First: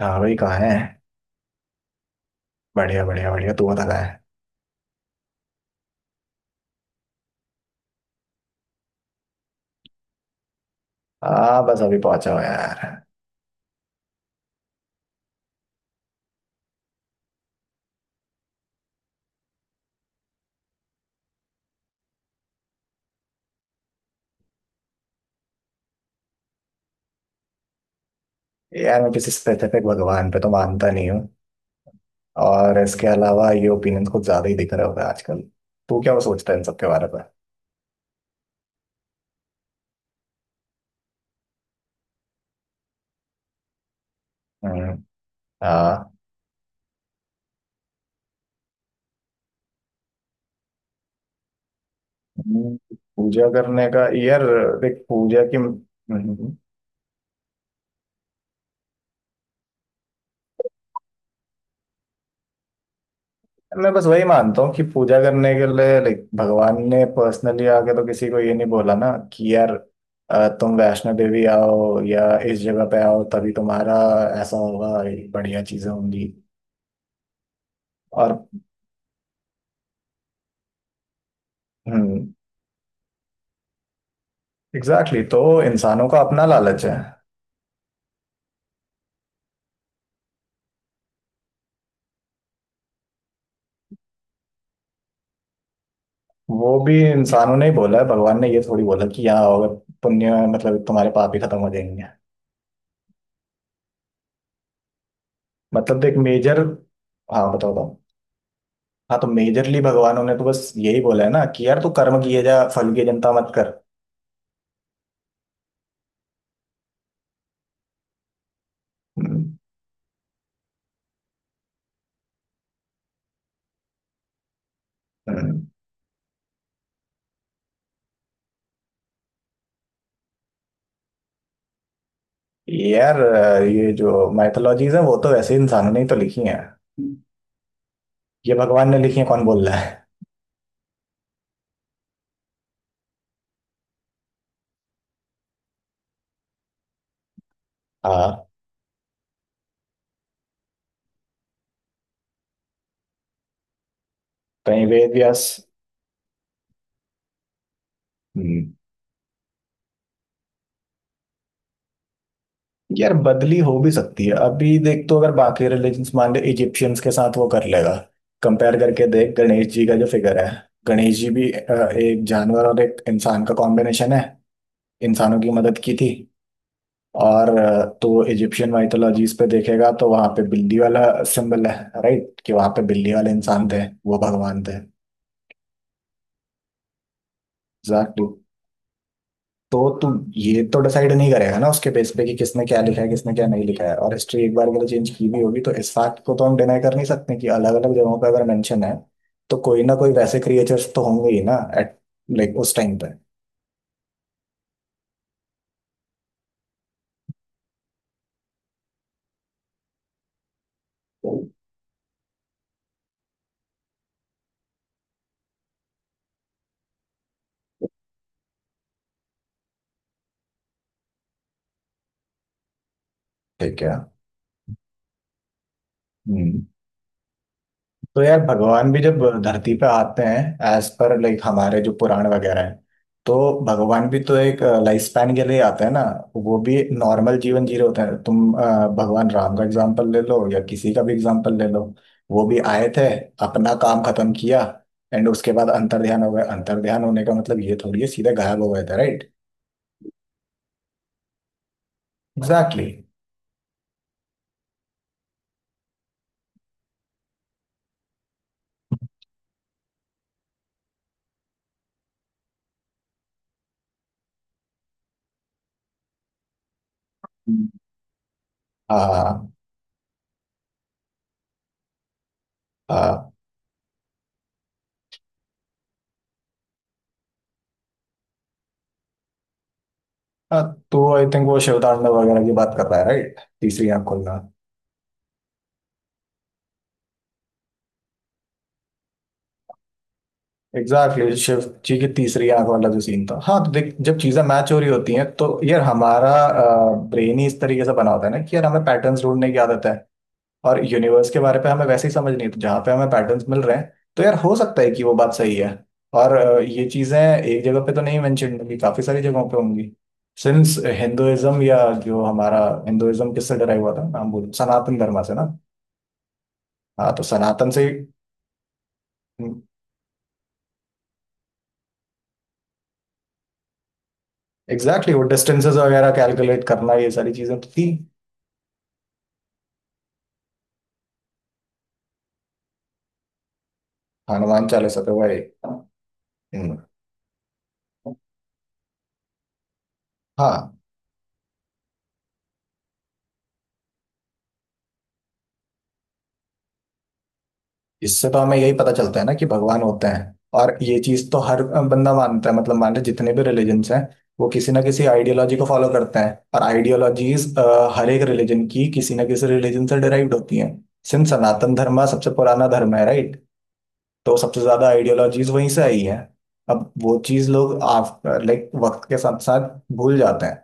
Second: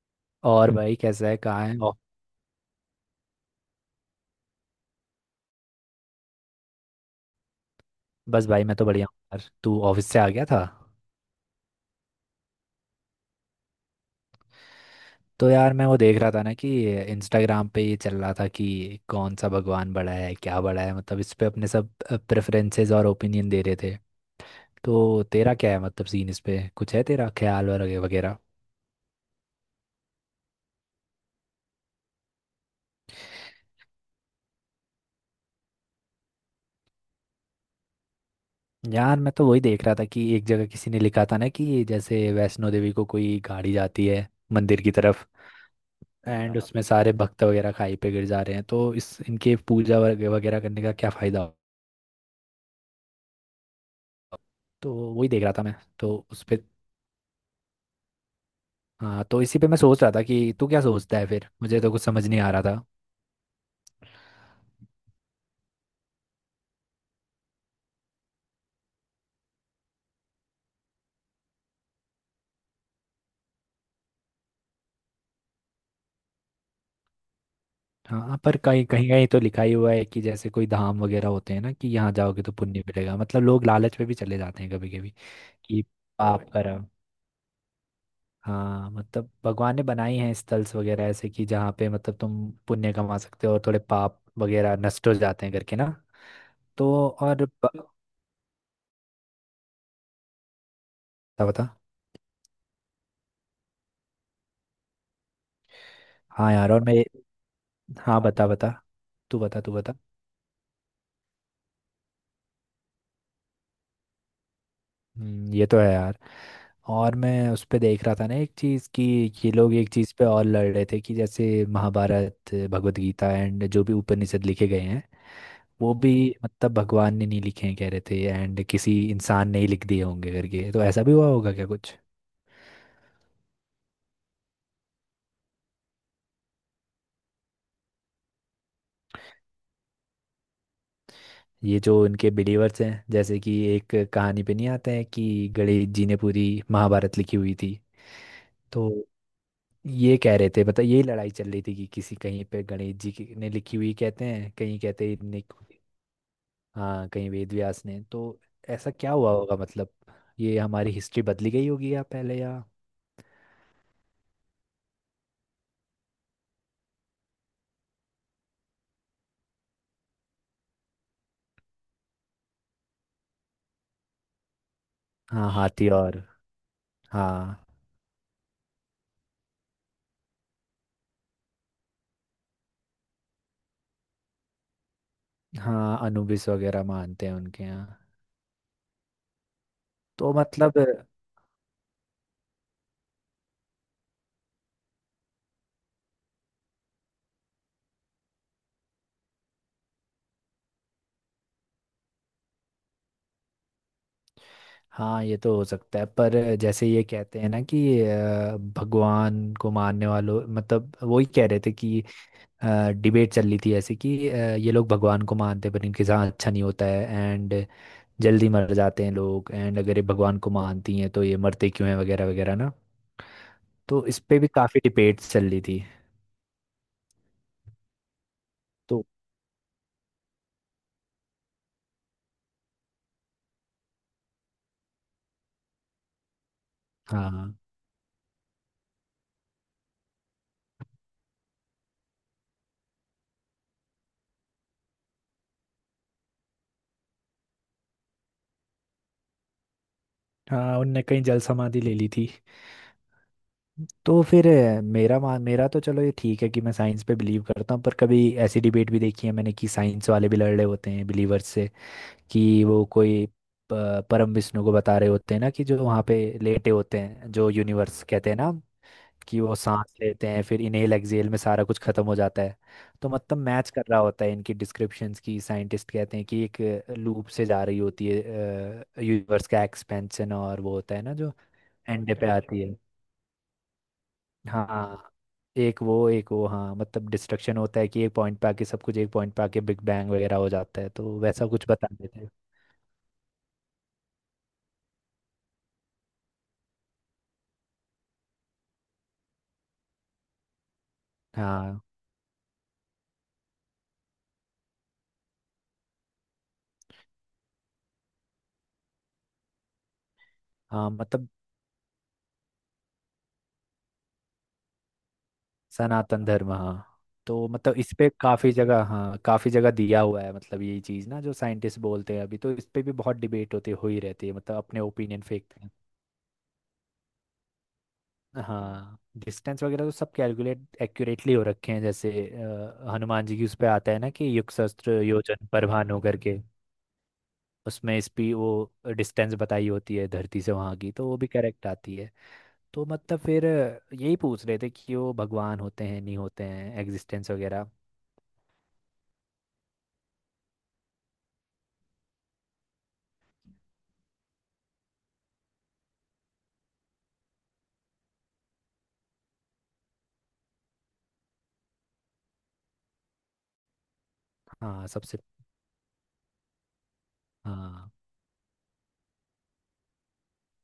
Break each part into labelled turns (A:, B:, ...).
A: हाँ भाई, कहाँ है।
B: और भाई कैसा है, कहाँ है ओ?
A: बढ़िया बढ़िया बढ़िया, तू बता कहाँ है।
B: बस भाई, मैं तो बढ़िया हूँ यार। तू ऑफिस से आ गया था?
A: हाँ बस अभी पहुंचा हूँ यार।
B: तो यार मैं वो देख रहा था ना कि इंस्टाग्राम पे ये चल रहा था कि कौन सा भगवान बड़ा है, क्या बड़ा है, मतलब इस पे अपने सब प्रेफरेंसेस और ओपिनियन दे रहे थे। तो तेरा क्या है, मतलब सीन इस पे कुछ है तेरा ख्याल वगैरह वगैरह?
A: यार, मैं किसी स्पेसिफिक भगवान पे तो मानता नहीं हूँ। और इसके अलावा ये ओपिनियन कुछ ज्यादा ही दिख रहे होगा आजकल। तू क्या सोचता है इन सब के बारे में।
B: यार मैं तो वही देख रहा था कि एक जगह किसी ने लिखा था ना कि जैसे वैष्णो देवी को कोई गाड़ी जाती है मंदिर की
A: हम्म।
B: तरफ।
A: हाँ।
B: एंड हाँ उसमें सारे भक्त वगैरह खाई पे गिर जा रहे हैं, तो इस इनके पूजा वगैरह करने का क्या फायदा?
A: हम्म। पूजा करने का यार,
B: तो
A: देख
B: वही
A: पूजा
B: देख रहा
A: की।
B: था मैं
A: हम्म।
B: तो
A: हम्म।
B: उस
A: हम्म।
B: पे। हाँ तो इसी पे मैं सोच रहा था कि तू क्या सोचता है, फिर मुझे तो कुछ समझ नहीं आ रहा था।
A: मैं बस वही मानता हूँ कि पूजा करने के लिए लाइक भगवान ने पर्सनली आके तो किसी को ये नहीं बोला ना कि यार तुम वैष्णो देवी आओ या इस जगह पे आओ तभी तुम्हारा ऐसा होगा, ये बढ़िया चीजें होंगी। और।
B: हाँ पर कहीं कहीं कहीं तो लिखा ही हुआ है कि जैसे कोई धाम वगैरह होते हैं ना कि यहाँ
A: हम्म।
B: जाओगे तो पुण्य मिलेगा, मतलब लोग लालच में भी चले जाते हैं कभी कभी।
A: एग्जैक्टली, तो
B: कि
A: इंसानों का अपना
B: पाप करा।
A: लालच है।
B: हाँ मतलब भगवान ने बनाई हैं स्थल्स वगैरह ऐसे कि जहाँ पे मतलब तुम पुण्य कमा सकते हो और थोड़े पाप वगैरह नष्ट हो जाते हैं करके ना।
A: वो
B: तो
A: भी
B: और
A: इंसानों ने ही
B: बता
A: बोला है, भगवान ने ये थोड़ी बोला कि यहाँ आओगे पुण्य, मतलब तुम्हारे पाप ही खत्म
B: बता।
A: हो जाएंगे। मतलब देख
B: हाँ
A: मेजर।
B: यार और मैं।
A: हाँ बताओ बताओ।
B: हाँ बता बता।
A: हाँ, तो
B: तू बता तू
A: मेजरली
B: बता।
A: भगवानों ने तो बस यही बोला है ना कि यार तू कर्म किए जा, फल की चिंता मत कर।
B: ये तो है यार। और मैं उस पे देख रहा था ना एक चीज़ कि ये
A: हम्म।
B: लोग एक चीज़ पे और लड़ रहे थे कि जैसे महाभारत, भगवत गीता एंड जो भी उपनिषद लिखे गए हैं
A: हम्म।
B: वो भी मतलब भगवान ने नहीं लिखे हैं कह रहे थे, एंड किसी इंसान ने ही लिख दिए होंगे करके, तो ऐसा भी हुआ होगा क्या कुछ।
A: यार, ये जो माइथोलॉजीज है वो तो वैसे इंसानों ने ही तो लिखी है। हम्म। ये भगवान ने लिखी है कौन बोल रहा है।
B: ये जो इनके बिलीवर्स हैं जैसे कि एक कहानी पे नहीं आता है कि गणेश जी ने पूरी महाभारत लिखी हुई थी,
A: हाँ,
B: तो ये कह रहे थे मतलब यही लड़ाई चल रही थी कि किसी कहीं पे गणेश जी की ने लिखी हुई कहते हैं, कहीं
A: कहीं
B: कहते
A: वेद
B: हैं इनने।
A: व्यास।
B: हाँ कहीं वेद व्यास ने तो
A: हम्म।
B: ऐसा क्या हुआ होगा मतलब ये हमारी हिस्ट्री बदली गई होगी या पहले या।
A: यार, बदली हो भी सकती है, अभी देख तो अगर बाकी रिलीजन्स मान ले, इजिप्शियंस के साथ वो कर लेगा। कंपेयर करके देख गणेश जी का जो फिगर है, गणेश जी भी एक जानवर और एक इंसान का कॉम्बिनेशन है। इंसानों की
B: हाँ
A: मदद
B: हाथी
A: की थी।
B: और।
A: और
B: हाँ।
A: तो इजिप्शियन माइथोलॉजीज पे देखेगा तो वहां पे बिल्ली वाला सिंबल है। राइट, कि वहां पे बिल्ली वाले इंसान थे, वो भगवान थे।
B: हाँ अनुबिस वगैरह मानते हैं उनके यहाँ।
A: एग्जैक्टली। तो तू
B: तो
A: ये
B: मतलब।
A: तो डिसाइड नहीं करेगा ना उसके बेस पे कि किसने क्या लिखा है किसने क्या नहीं लिखा है, और हिस्ट्री एक बार के लिए चेंज की भी होगी तो इस फैक्ट को तो हम डिनाई कर नहीं सकते कि अलग अलग जगहों पे अगर मेंशन है तो कोई ना कोई वैसे क्रिएचर्स तो होंगे ही ना, एट लाइक उस टाइम पे।
B: हाँ ये तो हो सकता है पर जैसे ये कहते हैं ना कि भगवान को मानने वालों मतलब वही कह रहे थे कि डिबेट चल रही थी ऐसे कि ये लोग भगवान को मानते हैं, पर इनके साथ अच्छा नहीं होता है एंड जल्दी मर जाते हैं लोग, एंड अगर ये भगवान को मानती हैं तो ये मरते क्यों हैं वगैरह वगैरह ना।
A: ठीक है।
B: तो इस पे भी काफ़ी डिबेट चल रही थी।
A: हम्म। तो यार भगवान भी
B: तो।
A: जब धरती पे आते हैं एज पर लाइक हमारे जो पुराण वगैरह हैं, तो भगवान भी तो एक लाइफ स्पैन के लिए आते हैं ना। वो भी नॉर्मल
B: हाँ।
A: जीवन जी रहे होते हैं, तुम भगवान राम का एग्जांपल ले लो या किसी का भी एग्जांपल ले लो। वो भी आए थे, अपना काम खत्म किया, एंड उसके बाद अंतर ध्यान हो गए। अंतर ध्यान होने का मतलब ये थोड़ी है सीधे गायब हो गए थे, राइट।
B: हाँ उनने कहीं जल समाधि ले ली थी।
A: एग्जैक्टली।
B: तो फिर मेरा तो चलो ये ठीक है कि मैं साइंस पे बिलीव करता हूँ, पर कभी ऐसी डिबेट भी देखी है मैंने कि साइंस वाले भी लड़ रहे होते हैं बिलीवर्स से कि वो कोई परम विष्णु को बता रहे होते हैं ना कि जो वहाँ पे लेटे होते हैं जो यूनिवर्स कहते हैं ना कि
A: हाँ।
B: वो सांस लेते हैं, फिर इनहेल एक्सहेल में सारा कुछ खत्म हो जाता है। तो
A: हाँ।
B: मतलब मैच कर रहा होता है इनकी डिस्क्रिप्शंस की, साइंटिस्ट कहते हैं कि एक लूप से जा रही होती है यूनिवर्स का एक्सपेंशन, और
A: हाँ,
B: वो होता है
A: तो
B: ना
A: आई
B: जो
A: थिंक वो
B: एंड
A: शिवतांडव
B: पे
A: वगैरह की
B: आती
A: बात
B: है।
A: कर रहा है, राइट, तीसरी आंख खोलना।
B: हाँ। एक वो हाँ मतलब डिस्ट्रक्शन होता है कि एक पॉइंट पे आके सब कुछ, एक पॉइंट पे आके बिग बैंग वगैरह हो जाता है, तो
A: एग्जैक्टली,
B: वैसा
A: शिव
B: कुछ बता
A: जी की
B: देते हैं।
A: तीसरी आंख वाला जो सीन था। हाँ, तो देख जब चीजें मैच हो रही होती हैं तो यार हमारा ब्रेन ही इस तरीके से बना होता है ना कि यार हमें पैटर्न्स ढूंढने की आदत है। और यूनिवर्स के बारे पे
B: हाँ।
A: हमें वैसे ही समझ नहीं है। तो जहाँ पे हमें पैटर्न्स मिल रहे हैं तो यार हो सकता है कि वो बात सही है। और ये चीजें एक जगह पे तो नहीं मेंशन होंगी, काफी सारी जगहों पे होंगी। सिंस
B: हाँ मतलब
A: हिंदुइज्म, या जो हमारा हिंदुइज्म किससे डराई हुआ था, नाम बोल, सनातन धर्म से ना।
B: सनातन धर्म हाँ।
A: हाँ, तो
B: तो
A: सनातन
B: मतलब
A: से।
B: इस पे काफी जगह, हाँ, काफी जगह दिया हुआ है, मतलब यही चीज ना जो साइंटिस्ट बोलते हैं अभी, तो इस पे भी बहुत डिबेट होते हो ही रहती है, मतलब अपने
A: एग्जैक्टली, वो
B: ओपिनियन फेंकते हैं।
A: डिस्टेंसेस वगैरह कैलकुलेट करना ये सारी चीजें तो थी।
B: हाँ डिस्टेंस वगैरह तो सब कैलकुलेट एक्यूरेटली हो रखे हैं, जैसे हनुमान जी की उस पे आता है ना
A: हाँ,
B: कि युग
A: हनुमान चालीसा
B: सहस्त्र
A: पे वही।
B: योजन पर भानु करके,
A: हम्म।
B: उसमें इस भी वो डिस्टेंस बताई होती है धरती से
A: हाँ।
B: वहाँ की, तो वो भी करेक्ट आती है। तो मतलब फिर यही पूछ रहे थे कि वो भगवान होते हैं नहीं होते हैं, एग्जिस्टेंस वगैरह।
A: इससे तो हमें यही पता चलता है ना कि भगवान होते हैं। और ये चीज तो हर बंदा मानता है, मतलब मान लो जितने भी रिलीजन्स हैं वो किसी ना किसी आइडियोलॉजी को फॉलो करते हैं। और आइडियोलॉजीज हर एक रिलीजन की किसी ना किसी रिलीजन से डिराइव्ड होती हैं। सिंस सनातन धर्म सबसे पुराना धर्म है, राइट। तो सबसे
B: हाँ
A: ज्यादा
B: सबसे।
A: आइडियोलॉजीज वहीं से आई है। अब वो चीज लोग
B: हाँ
A: लाइक वक्त के साथ साथ भूल जाते हैं।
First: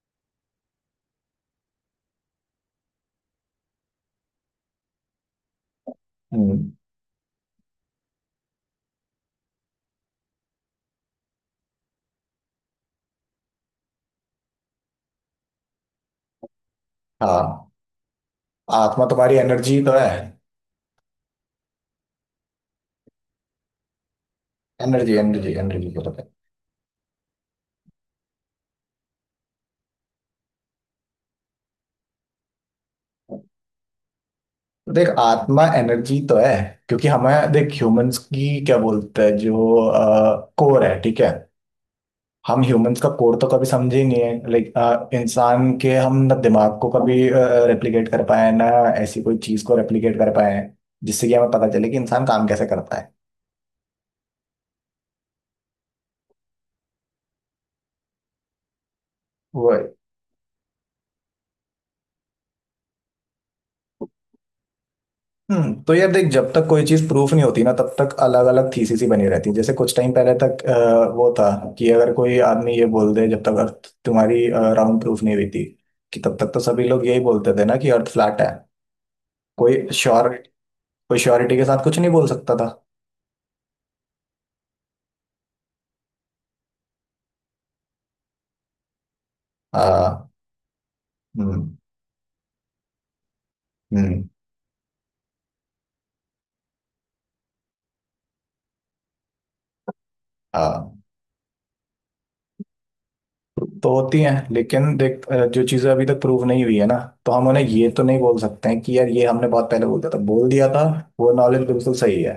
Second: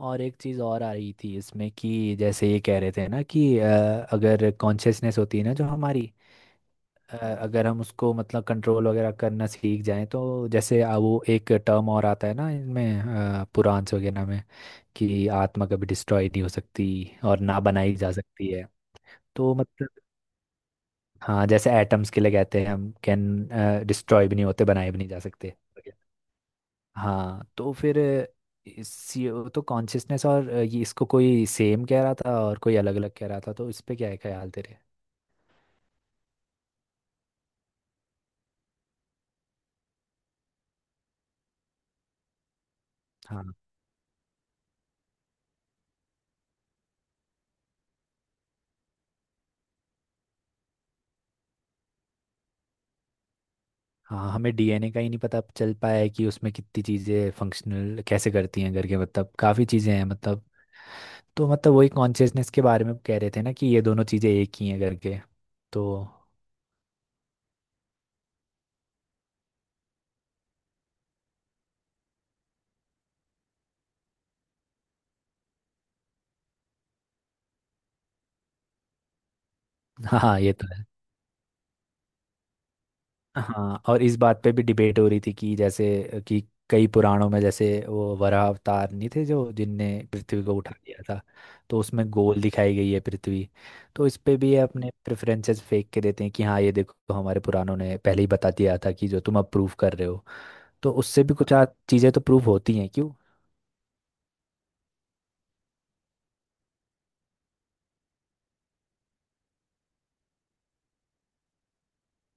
B: और एक चीज़ और आ रही थी इसमें कि जैसे ये कह रहे थे ना कि अगर कॉन्शियसनेस होती है ना जो हमारी,
A: हम्म।
B: अगर हम उसको मतलब कंट्रोल वगैरह करना सीख जाएं तो जैसे वो एक टर्म और आता है ना इनमें, पुराण्स वगैरह में कि आत्मा कभी डिस्ट्रॉय नहीं हो सकती और ना
A: हाँ।
B: बनाई जा सकती है।
A: आत्मा तुम्हारी
B: तो
A: एनर्जी
B: मतलब।
A: तो है।
B: हाँ जैसे एटम्स के लिए कहते हैं हम कैन डिस्ट्रॉय भी नहीं होते, बनाए भी नहीं
A: एनर्जी
B: जा
A: एनर्जी
B: सकते।
A: एनर्जी को बताए।
B: हाँ तो फिर इसी तो कॉन्शियसनेस और ये इसको कोई सेम कह रहा था और कोई अलग अलग कह रहा था, तो इस पे क्या है ख्याल तेरे?
A: तो देख आत्मा एनर्जी तो है, क्योंकि हमें देख ह्यूमंस की क्या बोलते हैं जो कोर है, ठीक है। हम ह्यूमंस का कोर
B: हाँ।
A: तो कभी समझे ही नहीं है, लाइक इंसान के हम ना दिमाग को कभी रेप्लिकेट कर पाए ना। ऐसी कोई चीज को रेप्लिकेट कर पाए हैं, जिससे कि हमें पता चले कि इंसान काम कैसे करता है।
B: हाँ हमें डीएनए का ही नहीं पता चल पाया है कि उसमें कितनी चीज़ें फंक्शनल कैसे करती हैं करके, मतलब काफ़ी
A: वो।
B: चीज़ें हैं मतलब। तो मतलब वही कॉन्शियसनेस के बारे में कह रहे थे ना कि ये दोनों चीज़ें एक ही हैं करके।
A: हम्म।
B: तो।
A: तो यार देख जब तक कोई चीज प्रूफ नहीं होती ना, तब तक अलग अलग थीसिस ही बनी रहती है, जैसे कुछ टाइम पहले तक वो था कि अगर कोई आदमी ये बोल दे, जब तक अर्थ तुम्हारी राउंड प्रूफ नहीं हुई थी, कि तब तक तो सभी लोग यही बोलते थे ना कि अर्थ फ्लैट है। कोई श्योर।
B: हाँ ये तो है।
A: कोई श्योरिटी के साथ कुछ नहीं बोल सकता था।
B: हाँ और इस बात पे भी डिबेट हो रही थी कि जैसे कि कई पुराणों में जैसे वो वराह अवतार नहीं थे जो जिनने
A: हाँ।
B: पृथ्वी को उठा लिया था,
A: हम्म।
B: तो उसमें गोल दिखाई गई है पृथ्वी, तो इस
A: हम्म।
B: पे भी ये अपने प्रेफरेंसेस फेंक के देते हैं कि हाँ ये देखो हमारे पुराणों ने पहले ही बता दिया था कि जो तुम अब प्रूफ कर रहे हो, तो
A: हाँ,
B: उससे भी कुछ चीज़ें तो प्रूफ होती हैं क्यों।
A: तो होती है, लेकिन देख जो चीजें अभी तक प्रूव नहीं हुई है ना, तो हम उन्हें ये तो नहीं बोल सकते हैं कि यार ये हमने बहुत पहले बोल दिया था, वो नॉलेज बिल्कुल सही है।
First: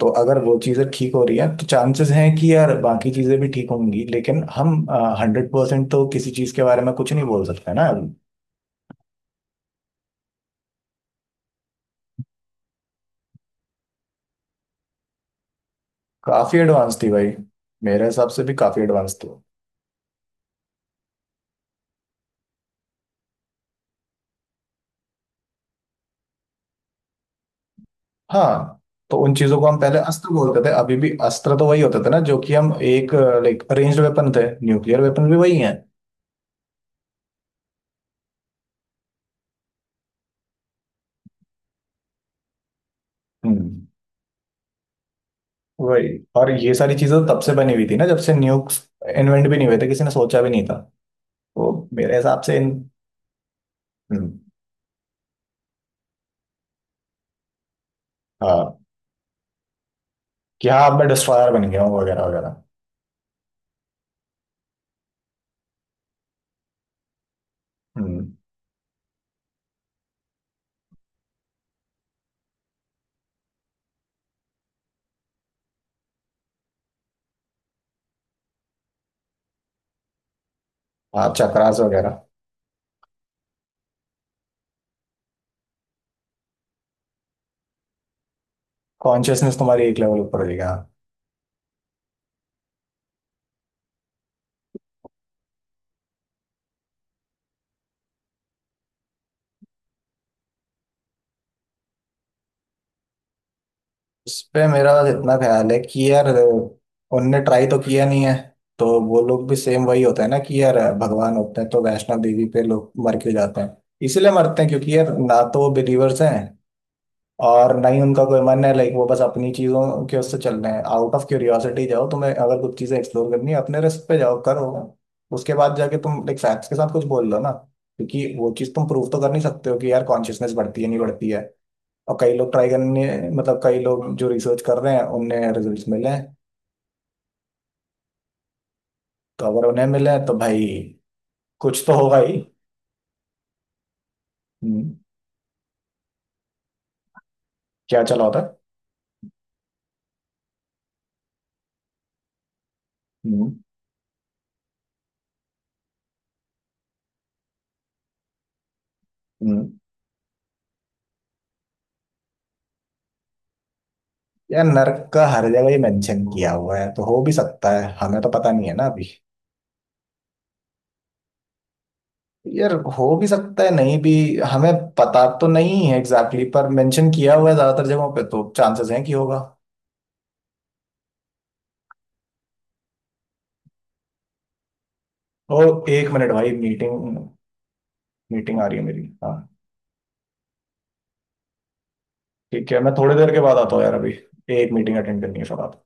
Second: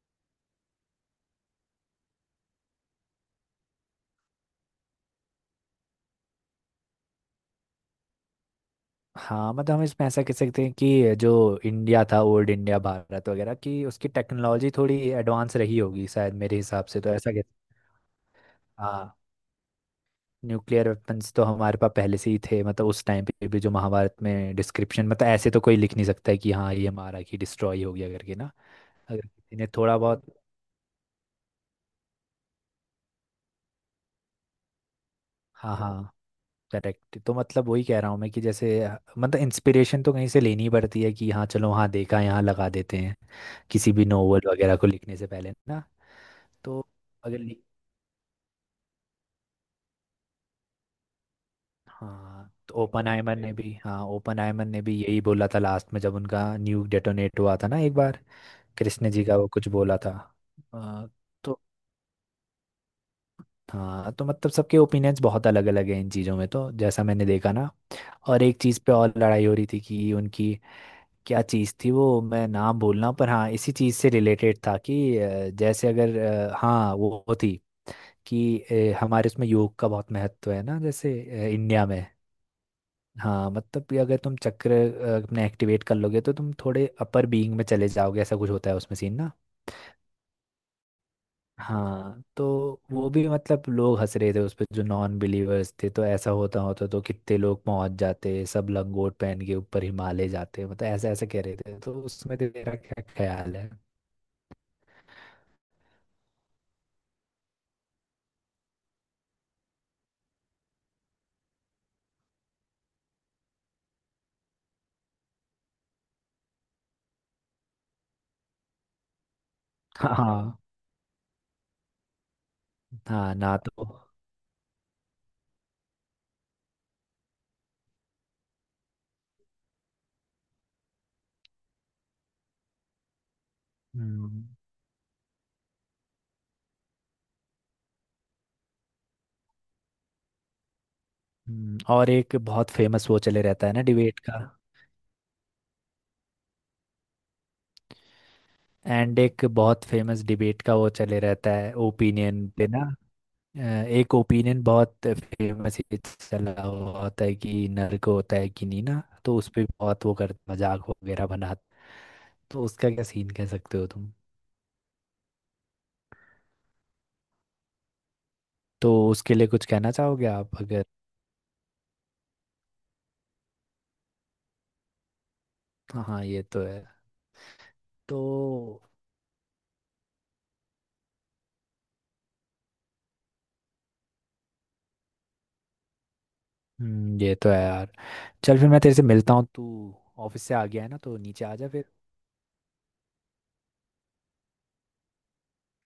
A: तो अगर वो चीज़ें ठीक हो रही हैं तो चांसेस हैं कि यार बाकी चीज़ें भी ठीक होंगी, लेकिन हम 100% तो किसी चीज़ के बारे में कुछ नहीं बोल सकते ना।
B: हाँ मतलब हम इसमें ऐसा कह सकते हैं कि जो इंडिया था, ओल्ड इंडिया भारत वगैरह, की उसकी टेक्नोलॉजी थोड़ी एडवांस रही होगी शायद, मेरे
A: काफ़ी
B: हिसाब
A: एडवांस
B: से
A: थी
B: तो
A: भाई।
B: ऐसा कह।
A: मेरे हिसाब से भी काफ़ी एडवांस
B: हाँ
A: थी।
B: न्यूक्लियर वेपन्स तो हमारे पास पहले से ही थे, मतलब उस टाइम पे भी जो महाभारत में डिस्क्रिप्शन, मतलब ऐसे तो कोई लिख नहीं सकता है कि हाँ ये हमारा की डिस्ट्रॉय हो गया करके ना,
A: हाँ, तो
B: अगर
A: उन
B: किसी
A: चीज़ों को
B: ने
A: हम
B: थोड़ा
A: पहले
B: बहुत।
A: अस्त्र बोलते थे, अभी भी अस्त्र तो वही होते थे ना जो कि हम एक लाइक अरेंज्ड वेपन थे, न्यूक्लियर वेपन भी वही हैं।
B: हाँ हाँ करेक्ट, तो मतलब वही कह रहा हूँ मैं कि जैसे मतलब इंस्पिरेशन तो कहीं से लेनी ही पड़ती है कि हाँ चलो हाँ देखा यहाँ लगा देते हैं,
A: हम्म,
B: किसी भी नोवेल वगैरह को लिखने से पहले ना।
A: वही। और ये
B: तो
A: सारी चीज़ें तो
B: अगर
A: तब से
B: लिख।
A: बनी हुई थी ना जब से न्यूक्स इन्वेंट भी नहीं हुए थे, किसी ने सोचा भी नहीं था। तो मेरे हिसाब
B: हाँ
A: से इन।
B: तो
A: हम्म।
B: ओपनहाइमर ने भी यही बोला था लास्ट में, जब उनका न्यूक डेटोनेट हुआ था ना एक बार,
A: हाँ
B: कृष्ण जी का वो कुछ बोला था।
A: कि हाँ अब
B: आ,
A: मैं डिस्ट्रॉयर
B: तो
A: बन गया हूँ वगैरह वगैरह।
B: हाँ तो मतलब सबके ओपिनियंस बहुत अलग अलग हैं इन चीज़ों में, तो जैसा मैंने देखा ना।
A: हम्म।
B: और एक चीज़ पे और लड़ाई हो रही थी कि उनकी क्या चीज़ थी, वो मैं नाम बोल रहा हूँ पर, हाँ इसी चीज़ से रिलेटेड था कि जैसे अगर, हाँ वो थी कि हमारे उसमें योग का बहुत महत्व है ना जैसे
A: आप चक्रास
B: इंडिया में।
A: वगैरह।
B: हाँ मतलब कि अगर तुम चक्र अपने एक्टिवेट कर लोगे तो तुम थोड़े अपर बीइंग में चले जाओगे, ऐसा कुछ होता है उसमें सीन ना।
A: कॉन्शियसनेस तुम्हारी एक लेवल ऊपर हो जाएगी, हाँ।
B: हाँ तो वो भी मतलब लोग हंस रहे थे उस पर जो नॉन बिलीवर्स थे, तो ऐसा होता होता तो कितने लोग पहुंच जाते, सब लंगोट पहन के ऊपर हिमालय जाते, मतलब ऐसा ऐसा कह रहे थे, तो उसमें तेरा क्या ख्याल है?
A: उस पे मेरा इतना ख्याल है कि यार उनने ट्राई तो किया नहीं है, तो वो लोग भी सेम, वही होता है ना कि यार भगवान होते हैं तो वैष्णव देवी पे लोग मर क्यों जाते हैं। इसीलिए मरते हैं क्योंकि यार ना तो वो बिलीवर्स हैं और नहीं उनका कोई मन है, लाइक वो बस अपनी चीजों के उससे चल
B: हाँ
A: रहे हैं। आउट ऑफ क्यूरियोसिटी जाओ, तुम्हें अगर कुछ चीजें एक्सप्लोर
B: हाँ
A: करनी
B: ना
A: है अपने
B: तो।
A: रिस्क पे जाओ करो। उसके बाद जाके तुम लाइक फैक्ट्स के साथ कुछ बोल दो ना। क्योंकि वो चीज तुम प्रूव तो कर नहीं सकते हो कि यार कॉन्शियसनेस बढ़ती है नहीं बढ़ती है। और कई लोग ट्राई करने, मतलब कई लोग जो
B: हम्म
A: रिसर्च कर रहे हैं उन्हें रिजल्ट्स मिले हैं। तो अगर उन्हें मिले हैं, तो भाई कुछ तो
B: और
A: होगा
B: एक
A: ही।
B: बहुत फेमस वो चले रहता है ना डिबेट का।
A: हम्म, क्या चला होता है।
B: एंड एक बहुत फेमस डिबेट का वो चले रहता है ओपिनियन पे ना,
A: हम्म।
B: अ, एक ओपिनियन बहुत फेमस चला हुआ होता है कि नर्क होता है कि नहीं ना, तो उस पे
A: हम्म।
B: बहुत वो कर मजाक वगैरह बना, तो उसका क्या सीन कह सकते हो तुम?
A: यार नर्क का हर जगह ही मेंशन किया हुआ है, तो हो भी सकता है, हमें तो पता नहीं है ना
B: तो
A: अभी।
B: उसके लिए कुछ कहना चाहोगे आप अगर।
A: यार हो भी सकता है नहीं भी। हमें पता तो नहीं है
B: हाँ
A: एग्जैक्टली।
B: ये
A: exactly,
B: तो
A: पर
B: है
A: मेंशन किया हुआ है ज्यादातर जगहों पे, तो
B: तो।
A: चांसेस हैं कि होगा। ओ, एक मिनट भाई, मीटिंग।
B: ये तो है यार।
A: मीटिंग
B: चल
A: आ
B: फिर
A: रही
B: मैं
A: है
B: तेरे
A: मेरी,
B: से मिलता
A: हाँ।
B: हूँ। तू ऑफिस से आ गया है ना तो नीचे आ जा फिर।
A: ठीक है, मैं थोड़ी देर के बाद आता हूँ यार, अभी एक मीटिंग अटेंड करनी है फिर।